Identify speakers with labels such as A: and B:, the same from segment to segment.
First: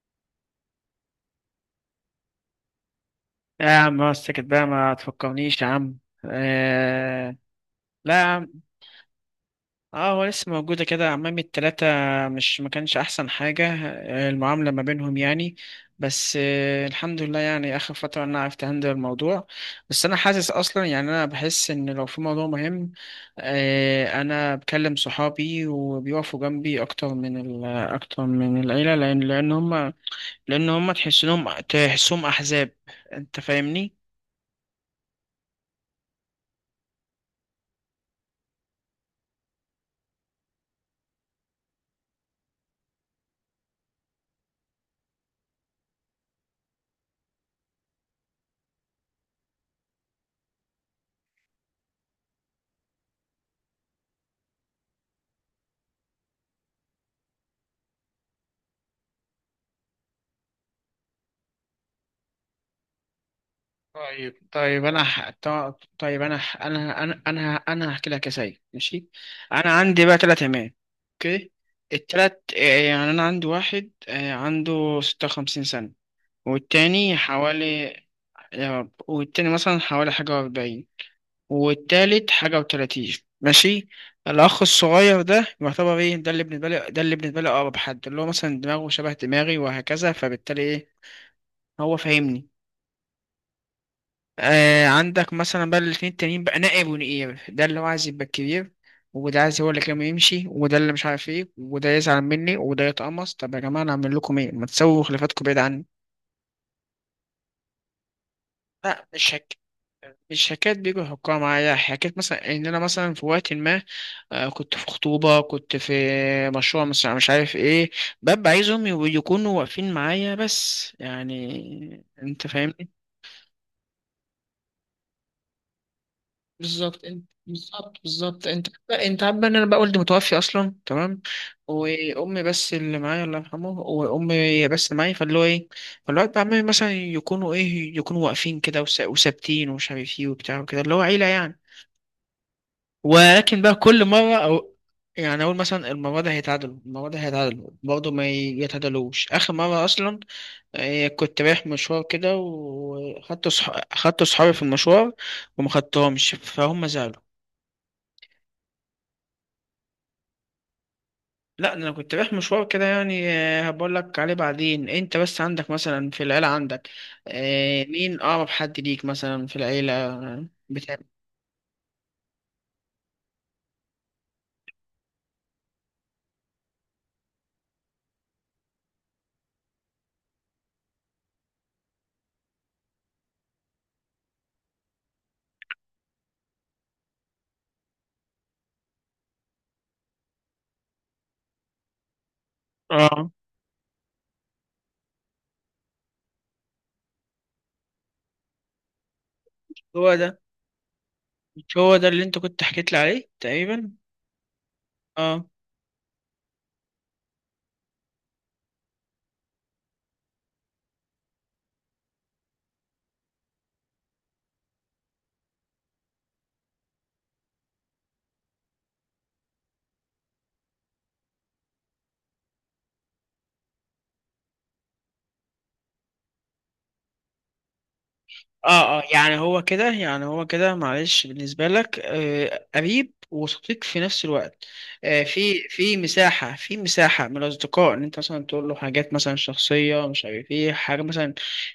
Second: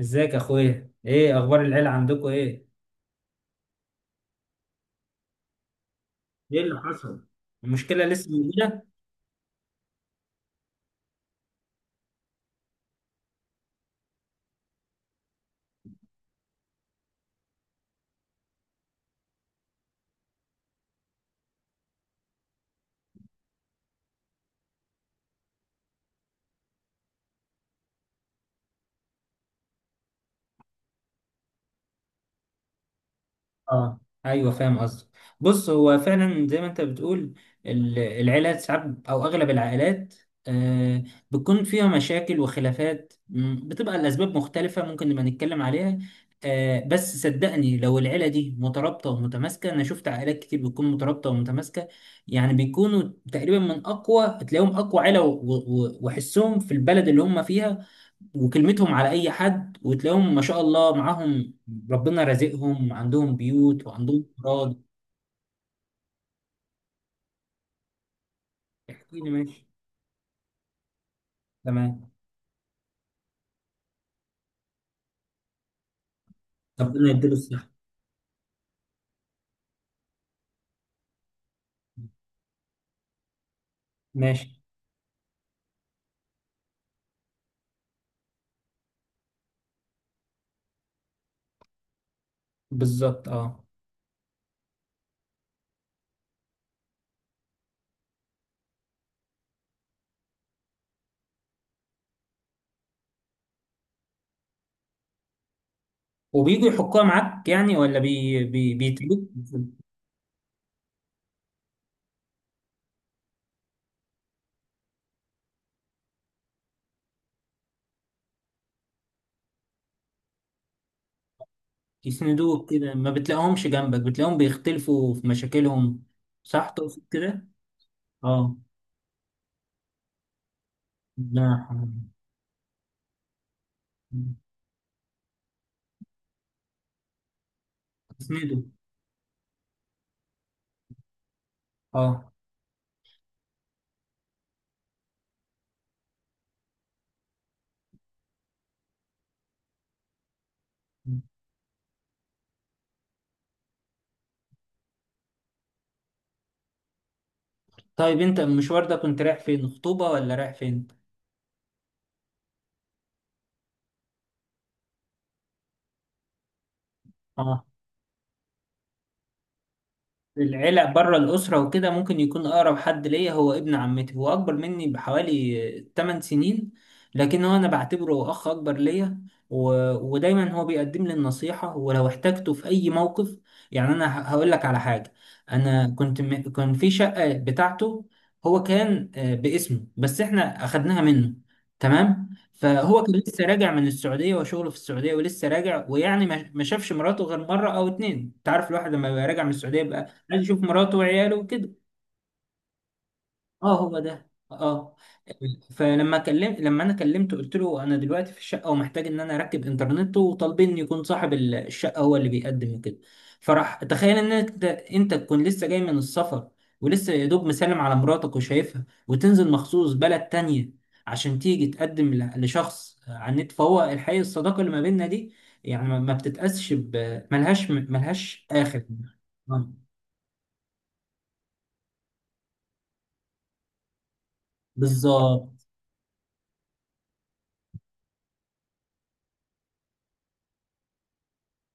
A: ازيك يا اخويا، ايه اخبار العيله؟ عندكم ايه؟
B: يا عم ما سكت بقى، ما تفكرنيش يا عم.
A: ايه اللي حصل؟
B: آه.
A: المشكله
B: لا يا
A: لسه
B: عم.
A: موجوده.
B: اه، هو لسه موجودة كده عمامي التلاتة. مش، ما كانش أحسن حاجة، المعاملة ما بينهم يعني. بس الحمد لله يعني، آخر فترة أنا عرفت أهندل الموضوع. بس أنا حاسس أصلا يعني، أنا بحس إن لو في موضوع مهم، أنا بكلم صحابي وبيقفوا جنبي أكتر من ال العيلة، لأن هما تحسهم أحزاب. أنت فاهمني؟
A: اه، ايوه فاهم قصدك. بص، هو فعلا زي ما انت بتقول. العيلات ساعات او اغلب العائلات، آه بتكون فيها مشاكل وخلافات، بتبقى الاسباب مختلفه. ممكن نبقى نتكلم عليها. بس صدقني، لو العيله دي مترابطه ومتماسكه، انا شفت عائلات كتير بتكون مترابطه ومتماسكه. يعني بيكونوا تقريبا من اقوى، تلاقيهم اقوى عيله وحسهم في البلد اللي هم فيها، وكلمتهم على اي حد، وتلاقيهم ما شاء الله معاهم، ربنا رازقهم، عندهم بيوت وعندهم
B: طيب
A: اراضي.
B: طيب طيب انا هحكي لك يا سيد، ماشي.
A: احكي لي، ماشي.
B: انا عندي بقى ثلاث عمال، اوكي.
A: تمام.
B: التلات، يعني انا عندي واحد، عنده 56 سنة.
A: ربنا
B: والتاني
A: يديله الصحه.
B: حوالي، يا رب. والتاني مثلا حوالي حاجة وأربعين، والتالت حاجة وتلاتين، ماشي.
A: ماشي.
B: الأخ الصغير ده يعتبر إيه، ده اللي بالنسبة لي أقرب حد، اللي هو مثلا دماغه شبه دماغي وهكذا، فبالتالي إيه، هو فاهمني.
A: بالظبط، اه.
B: آه، عندك مثلا بقى الاتنين التانيين بقى نائب ونقيب، ده اللي هو عايز يبقى الكبير، وده عايز هو اللي كان يمشي، وده اللي مش عارف ايه، وده يزعل مني، وده يتقمص. طب يا جماعة، انا اعمل لكم ايه؟ ما تسووا خلافاتكم بعيد عني.
A: وبيجوا يحكوها معاك يعني ولا بي بي
B: لا،
A: بيتلوك؟
B: مش حكاية بيجوا يحكوها معايا، حكاية مثلا ان انا مثلا في وقت ما كنت في خطوبة، كنت في مشروع، مش عارف ايه، ببقى عايزهم يكونوا واقفين معايا بس، يعني انت.
A: يسندوك كده، ما بتلاقيهمش جنبك، بتلاقيهم بيختلفوا في مشاكلهم. صح، تقصد
B: بالظبط انت
A: كده؟
B: بالظبط بالظبط
A: اه،
B: انت انت عارف بقى ان انا بقى والدي متوفي اصلا، تمام.
A: ربنا يرحمهم.
B: وامي بس اللي معايا الله يرحمه، وامي بس اللي معايا، فاللي هو ايه، فالوقت بقى عمامي مثلا يكونوا ايه، يكونوا واقفين
A: يسندوا.
B: كده وثابتين ومش عارف ايه وبتاع وكده، اللي هو عيله يعني.
A: اه.
B: ولكن بقى كل مره، او يعني اقول مثلا المره دي هيتعادلوا، المره دي هيتعادلوا، برضه ما يتعادلوش. اخر مره اصلا، كنت رايح مشوار كده، وخدت صح... خدت صحابي في المشوار، وما خدتهمش، فهم زعلوا.
A: طيب، انت المشوار ده كنت رايح فين؟ خطوبه ولا رايح فين؟
B: لا ده انا كنت رايح مشوار كده يعني، هبقول لك عليه بعدين. انت بس عندك مثلا في العيله، عندك،
A: اه،
B: مين اقرب حد ليك مثلا في العيله،
A: العيلة
B: بتاع؟
A: بره الأسرة وكده ممكن يكون أقرب حد ليا هو ابن عمتي، هو أكبر مني بحوالي 8 سنين، لكن هو أنا بعتبره أخ أكبر ليا. و... ودايما هو بيقدم لي النصيحة ولو احتجته في أي موقف. يعني أنا هقول لك على حاجة. أنا كنت كان في شقة بتاعته. هو كان باسمه، بس إحنا أخدناها منه. تمام، فهو كان
B: اه
A: لسه راجع من السعودية وشغله في السعودية ولسه راجع، ويعني ما شافش مراته غير مرة أو اتنين. أنت عارف الواحد لما بيبقى راجع من السعودية،
B: هو ده.
A: عايز يشوف مراته وعياله وكده.
B: مش هو ده اللي انت كنت حكيت لي عليه
A: اه،
B: تقريبا؟
A: هو ده، اه.
B: اه.
A: فلما كلمت، لما انا كلمته قلت له انا دلوقتي في الشقه ومحتاج ان انا اركب انترنت، وطالبين يكون صاحب الشقه هو اللي بيقدم وكده. فراح تخيل ان انت تكون لسه جاي من السفر ولسه يا دوب مسلم على مراتك وشايفها، وتنزل مخصوص بلد تانية عشان تيجي تقدم لشخص على النت. فهو الحقيقه الصداقه اللي ما بيننا دي يعني ما بتتقاسش، ملهاش
B: اه
A: اخر.
B: اه، يعني هو
A: آه،
B: كده، يعني هو كده، معلش. بالنسبة لك قريب وصديق في نفس الوقت.
A: بالظبط.
B: في مساحة من الأصدقاء، إن أنت مثلا تقول له حاجات مثلا شخصية، مش عارف إيه، حاجة مثلا،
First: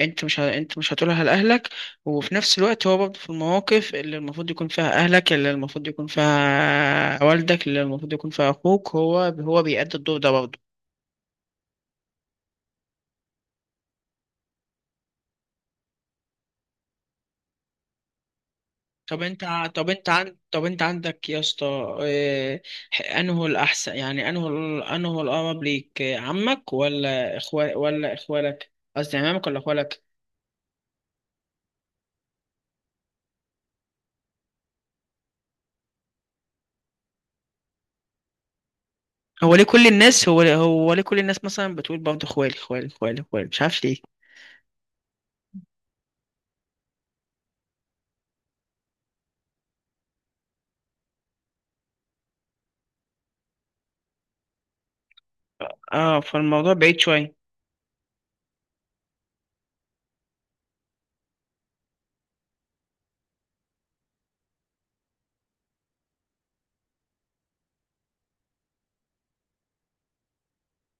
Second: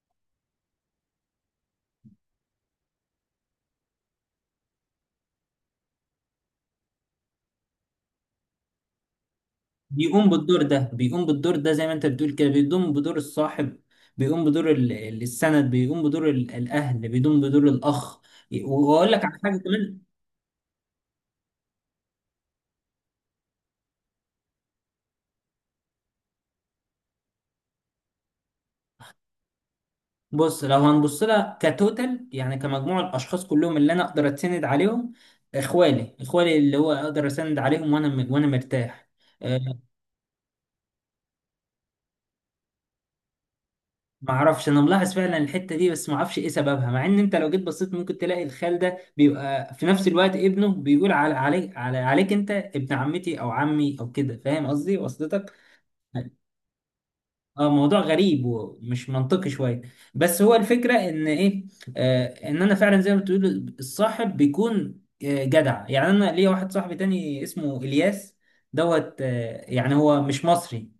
B: أنت مش هتقولها لأهلك. وفي نفس الوقت، هو برضه في المواقف اللي المفروض يكون فيها أهلك، اللي المفروض يكون فيها والدك، اللي المفروض يكون فيها أخوك، هو بيأدي الدور
A: بيقوم
B: ده برضه.
A: بالدور ده، بيقوم بالدور ده زي ما انت بتقول كده، بيقوم بدور الصاحب، بيقوم بدور السند، بيقوم بدور الاهل، بيقوم بدور الاخ. واقول لك على حاجه كمان.
B: طب انت عندك يا اسطى، انه الاحسن، يعني انه الاقرب ليك، عمك ولا اخوال، ولا اخوالك؟ قصدي عمامك ولا اخوالك.
A: بص، لو هنبص لها كتوتال، يعني كمجموع الاشخاص كلهم اللي انا اقدر اتسند عليهم، اخوالي، اخوالي اللي هو اقدر اسند عليهم وانا مرتاح. آه،
B: هو ليه كل الناس مثلا بتقول برضه اخوالي اخوالي اخوالي اخوالي؟ مش عارف ليه.
A: ما اعرفش، انا ملاحظ فعلا الحته دي، بس ما اعرفش ايه سببها، مع ان انت لو جيت بصيت ممكن تلاقي الخال ده بيبقى في نفس الوقت ابنه بيقول على عليك انت ابن عمتي او عمي او كده. فاهم قصدي؟ وصلتك؟
B: اه، فالموضوع بعيد شويه.
A: اه، موضوع غريب ومش منطقي شويه. بس هو الفكره ان ايه، ان انا فعلا زي ما بتقول الصاحب بيكون جدع. يعني انا ليا واحد صاحبي تاني اسمه الياس دوت، يعني هو مش مصري،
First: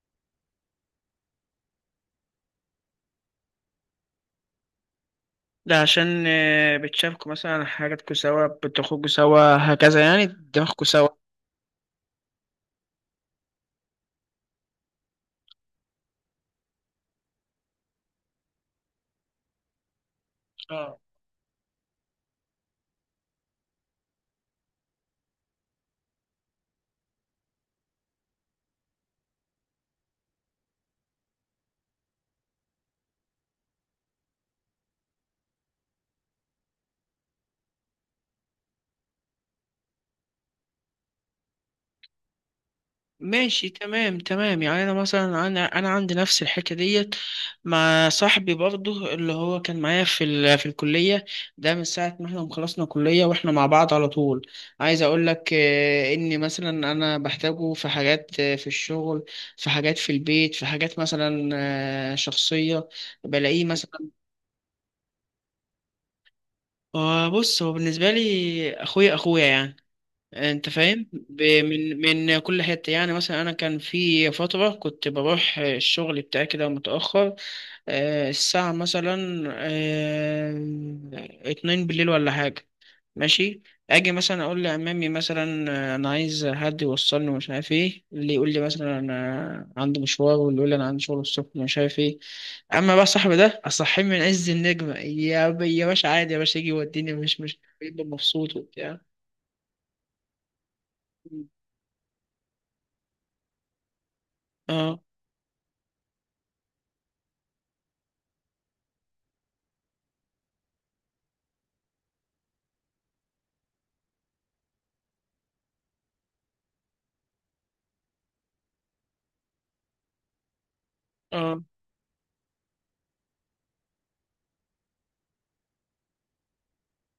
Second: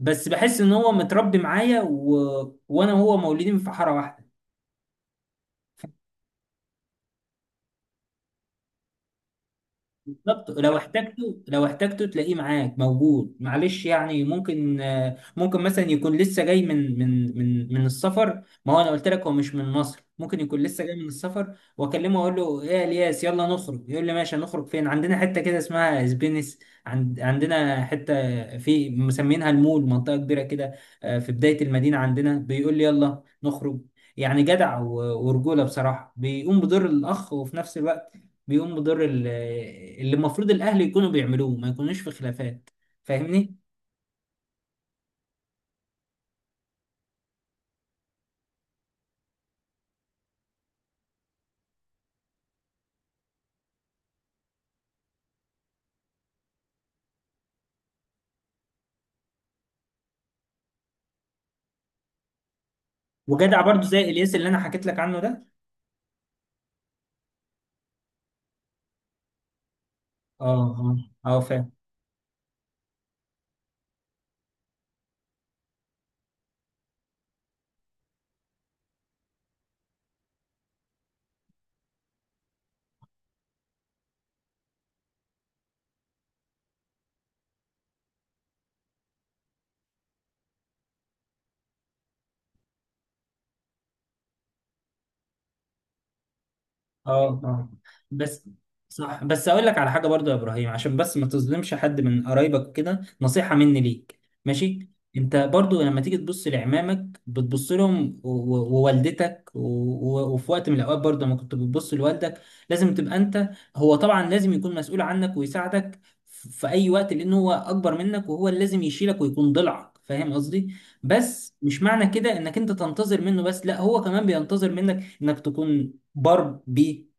A: بس بحس ان هو متربي معايا، وانا وهو مولودين في حاره واحده.
B: ده عشان بتشاركوا مثلا حاجاتكوا سوا، بتخرجوا سوا، هكذا، يعني
A: بالظبط، لو
B: دماغكوا سوا.
A: احتجته لو احتجته تلاقيه معاك موجود. معلش، يعني ممكن، ممكن مثلا يكون لسه جاي من السفر. ما هو انا قلت لك هو مش من مصر. ممكن يكون لسه جاي من السفر واكلمه اقول له ايه يا الياس، يلا نخرج، يقول لي ماشي. هنخرج فين؟ عندنا حته كده اسمها اسبينس. عندنا حته في مسمينها المول، منطقه كبيره كده، في بدايه المدينه عندنا. بيقول لي يلا نخرج. يعني جدع ورجوله بصراحه، بيقوم بدور الاخ، وفي نفس الوقت بيقوم بدور اللي المفروض الاهل يكونوا بيعملوه، ما يكونوش في خلافات. فاهمني؟
B: ماشي، تمام تمام. يعني انا مثلا انا عندي نفس الحكايه ديت، مع صاحبي برضه اللي هو كان معايا في الكليه، ده من ساعه ما احنا ما خلصنا كليه، واحنا مع بعض على طول. عايز اقول لك اني مثلا انا بحتاجه في حاجات، في الشغل، في حاجات في البيت، في حاجات مثلا شخصيه،
A: وجدع
B: بلاقيه
A: برضو زي
B: مثلا.
A: الياس اللي انا حكيت لك عنه ده.
B: بص، هو بالنسبه لي اخويا اخويا يعني.
A: اه،
B: انت
A: اه،
B: فاهم
A: اه فاهم.
B: من كل حته. يعني مثلا انا كان في فتره كنت بروح الشغل بتاعي كده متاخر، الساعه مثلا 2 بالليل ولا حاجه، ماشي. اجي مثلا اقول لعمامي مثلا انا عايز حد يوصلني ومش عارف ايه، اللي يقول لي مثلا انا عندي مشوار، واللي يقول لي انا عندي شغل الصبح ومش عارف ايه. اما بقى صاحبي ده، اصحيه من عز النجمه، يا باشا، عادي يا باشا، يجي يوديني،
A: اه،
B: مش
A: اه،
B: بيبقى
A: بس.
B: مبسوط وبتاع.
A: صح، بس اقول لك على حاجه برضو يا ابراهيم، عشان بس ما تظلمش حد من قرايبك، كده نصيحه مني ليك، ماشي.
B: اه
A: انت برضو لما تيجي تبص لعمامك بتبص لهم ووالدتك و- وفي وقت من الاوقات برضو لما كنت بتبص لوالدك لازم تبقى انت، هو طبعا لازم يكون مسؤول عنك ويساعدك في اي وقت، لان هو اكبر منك وهو اللي لازم يشيلك ويكون ضلعك. فاهم قصدي؟ بس
B: اه.
A: مش معنى كده انك انت تنتظر منه بس، لا، هو كمان بينتظر منك انك تكون باربي،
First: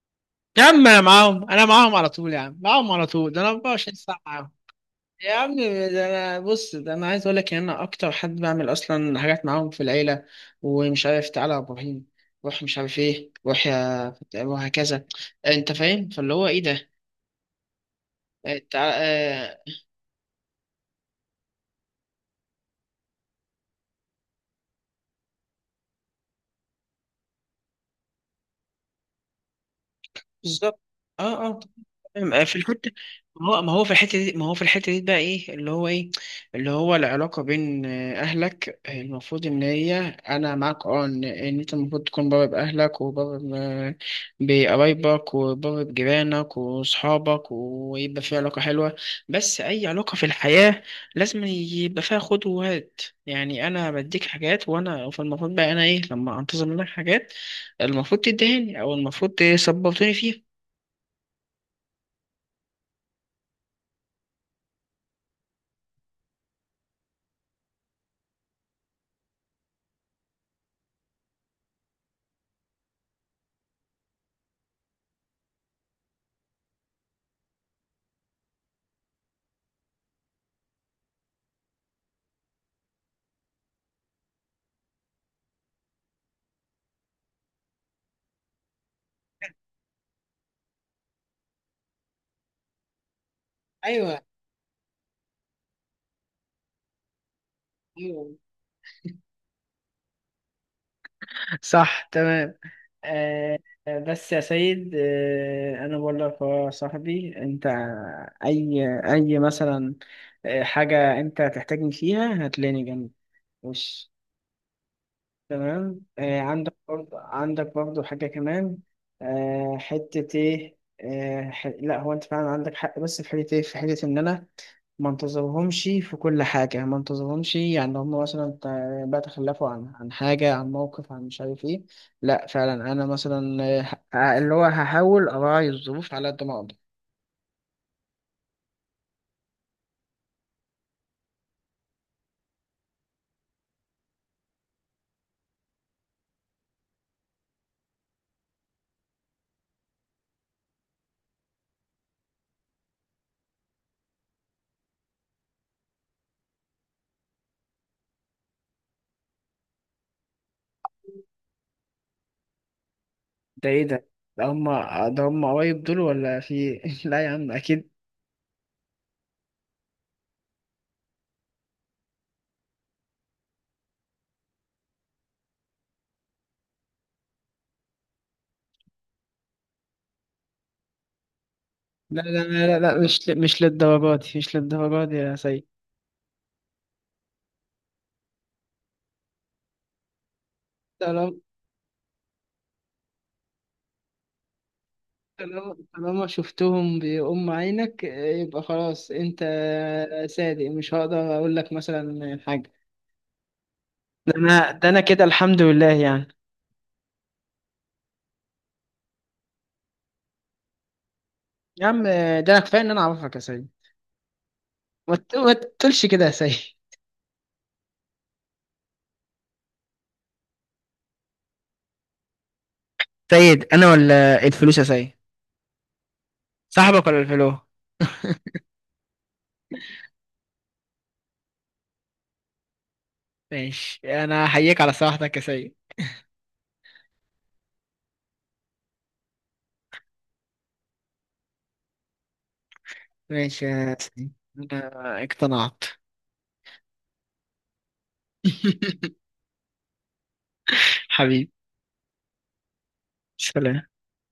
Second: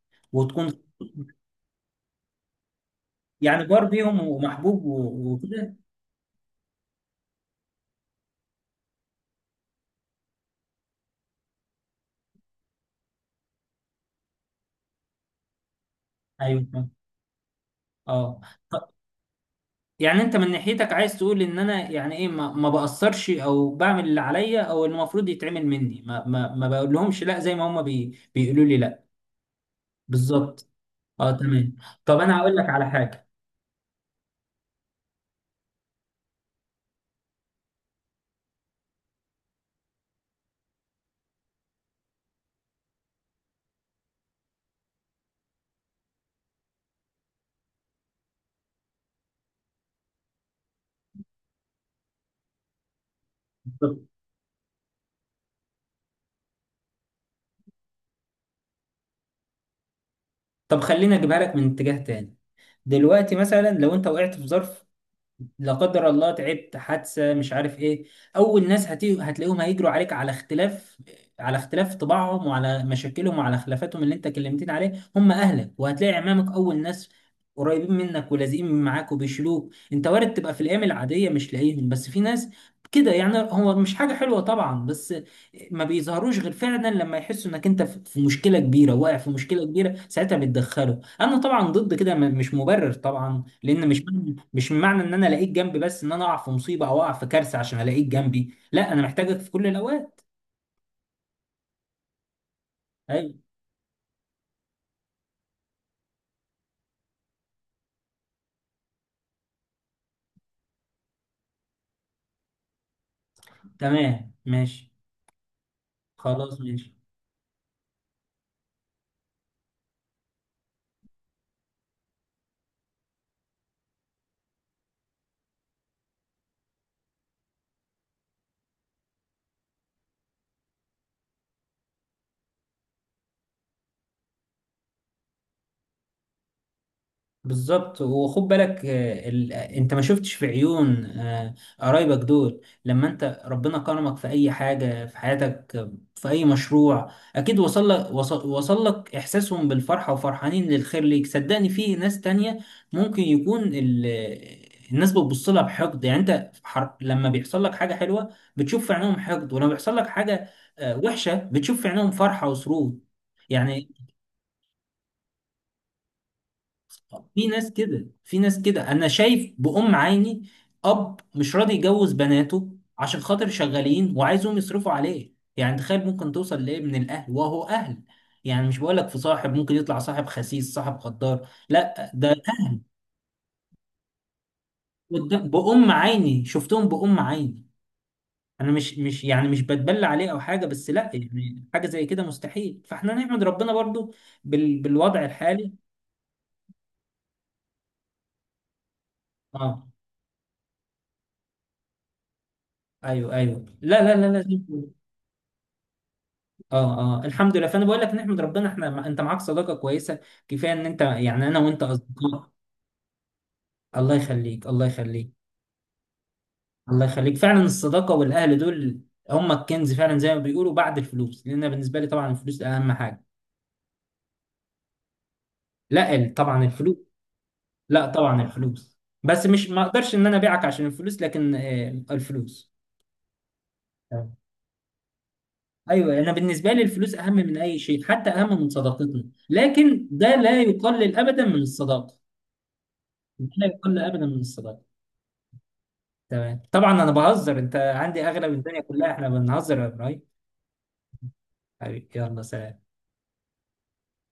B: يا
A: وتكون،
B: عم انا معاهم، انا معاهم على طول يا عم، معاهم على طول. ده انا
A: يعني
B: 24 ساعه
A: باربيهم
B: معاهم
A: ومحبوب
B: يا عم.
A: وكده.
B: ده انا بص، ده انا عايز اقول لك ان انا اكتر حد بعمل اصلا حاجات معاهم في العيله، ومش عارف، تعالى يا ابراهيم، روح، مش عارف ايه، روح، وهكذا. انت فاهم، فاللي هو
A: ايوه
B: ايه
A: فاهم. اه.
B: ده.
A: ط- يعني انت من ناحيتك عايز تقول ان انا يعني ايه، ما بأثرش او بعمل اللي عليا او المفروض يتعمل مني. ما بقول لهمش، لا، زي ما هم بيقولوا لي، لا. بالظبط.
B: بالظبط.
A: اه،
B: اه اه
A: تمام. طب
B: فاهم.
A: انا هقول
B: في
A: لك على
B: الحته،
A: حاجه.
B: ما هو ما هو في الحته دي ما هو في الحته دي بقى ايه، اللي هو العلاقه بين اهلك، المفروض ان هي، انا معاك، إن انت المفروض تكون بابا باهلك، وبابا بقرايبك، وبابا بجيرانك واصحابك، ويبقى في علاقه حلوه. بس اي علاقه في الحياه لازم يبقى فيها خد وهات، يعني انا
A: بالظبط.
B: بديك حاجات، وانا فالمفروض بقى انا ايه، لما انتظر منك حاجات، المفروض تدهني، او المفروض تسبورتني فيها.
A: طب خليني اجيبها لك من اتجاه تاني. دلوقتي مثلا لو انت وقعت في ظرف، لا قدر الله، تعبت، حادثه، مش عارف ايه، اول ناس هتلاقيهم هيجروا عليك على اختلاف، طباعهم، وعلى مشاكلهم، وعلى خلافاتهم اللي انت كلمتين عليه، هم اهلك. وهتلاقي عمامك اول ناس قريبين منك ولازقين معاك وبيشلوك. انت وارد تبقى في الايام العاديه مش لاقيهم، بس في ناس كده. يعني هو مش حاجه حلوه طبعا، بس ما بيظهروش غير فعلا لما يحسوا انك انت في مشكله كبيره، واقع في مشكله كبيره، ساعتها بيتدخلوا. انا طبعا ضد كده، مش مبرر طبعا، لان مش
B: ايوه،
A: معنى مش معنى ان انا الاقيك جنبي بس ان انا اقع في مصيبه او اقع في كارثه عشان الاقيك
B: ايوه،
A: جنبي، لا، انا محتاجك في كل الاوقات.
B: صح، تمام،
A: ايوه
B: آه. بس يا سيد، انا بقول لك يا صاحبي انت، اي اي مثلا حاجة انت هتحتاجني فيها هتلاقيني جنبك، وش،
A: تمام ماشي.
B: تمام.
A: خلاص
B: عندك
A: ماشي.
B: برضه عندك برضه حاجة كمان. حتة إيه، لا، هو أنت فعلا عندك حق، بس في حتة إيه، في حتة إن أنا ما انتظرهمش في كل حاجة، ما انتظرهمش، يعني هم مثلا بقى تخلفوا عن حاجة، عن موقف، عن مش عارف إيه، لا، فعلا أنا مثلا اللي هو هحاول أراعي الظروف على قد ما أقدر.
A: بالظبط. وخد بالك، آه، ال... آه، انت ما شفتش في عيون قرايبك دول لما انت ربنا كرمك في اي حاجة في حياتك، في اي مشروع، اكيد وصل لك، وصل لك احساسهم بالفرحة وفرحانين للخير ليك. صدقني في ناس تانية ممكن يكون ال... آه، الناس بتبص لها بحقد. يعني انت، لما بيحصل لك حاجة حلوة بتشوف في عينهم حقد، ولما بيحصل لك حاجة وحشة بتشوف في عينهم فرحة وسرور.
B: ده إيه
A: يعني
B: ده؟ ده هم ده هم قرايب دول، ولا في إيه؟ لا يا
A: في
B: عم،
A: ناس
B: أكيد
A: كده، في ناس كده انا شايف بأم عيني. اب مش راضي يجوز بناته عشان خاطر شغالين وعايزهم يصرفوا عليه. يعني تخيل ممكن توصل لايه من الاهل وهو اهل، يعني مش بقولك في صاحب ممكن يطلع صاحب خسيس صاحب غدار، لا،
B: لا لا
A: ده
B: لا لا لا، مش للدرجات دي، مش للدرجات دي يا سيد.
A: بأم عيني شفتهم بأم عيني. انا مش يعني مش بتبلى عليه او حاجه، بس لا،
B: طالما
A: يعني حاجه زي كده مستحيل. فاحنا نحمد ربنا برضو بالوضع الحالي.
B: طالما شفتهم بأم عينك، يبقى خلاص انت
A: اه،
B: صادق، مش هقدر اقول لك مثلا حاجه.
A: ايوه، ايوه، لا لا
B: ده
A: لا لا.
B: انا ده انا كده الحمد لله يعني.
A: اه اه الحمد لله. فانا بقول لك نحمد ربنا، احنا انت معاك صداقه كويسه. كفايه ان انت، يعني انا وانت
B: يا عم،
A: اصدقاء.
B: ده انا كفايه ان انا اعرفك يا سيد.
A: الله يخليك، الله يخليك.
B: ما تقولش كده يا سيد.
A: الله يخليك فعلا. الصداقه والاهل دول هم الكنز، فعلا زي ما بيقولوا بعد الفلوس، لان أنا بالنسبه لي طبعا الفلوس اهم حاجه.
B: سيد، انا ولا الفلوس يا سيد؟
A: لا، طبعا الفلوس.
B: صاحبك ولا الفلو؟
A: لا، طبعا الفلوس. بس مش، ما اقدرش ان انا ابيعك عشان الفلوس، لكن الفلوس.
B: ماشي،
A: تمام.
B: انا احييك على صراحتك يا سيد.
A: ايوه، انا بالنسبه لي الفلوس اهم من اي شيء، حتى اهم من صداقتنا، لكن ده لا يقلل ابدا من الصداقه. ده
B: ماشي
A: لا
B: يا
A: يقلل ابدا
B: سيد،
A: من الصداقه.
B: انا اقتنعت.
A: تمام طبعا انا بهزر، انت عندي اغلب الدنيا كلها، احنا بنهزر يا ابراهيم.
B: حبيبي.
A: حبيبي، يلا سلام.
B: سلام.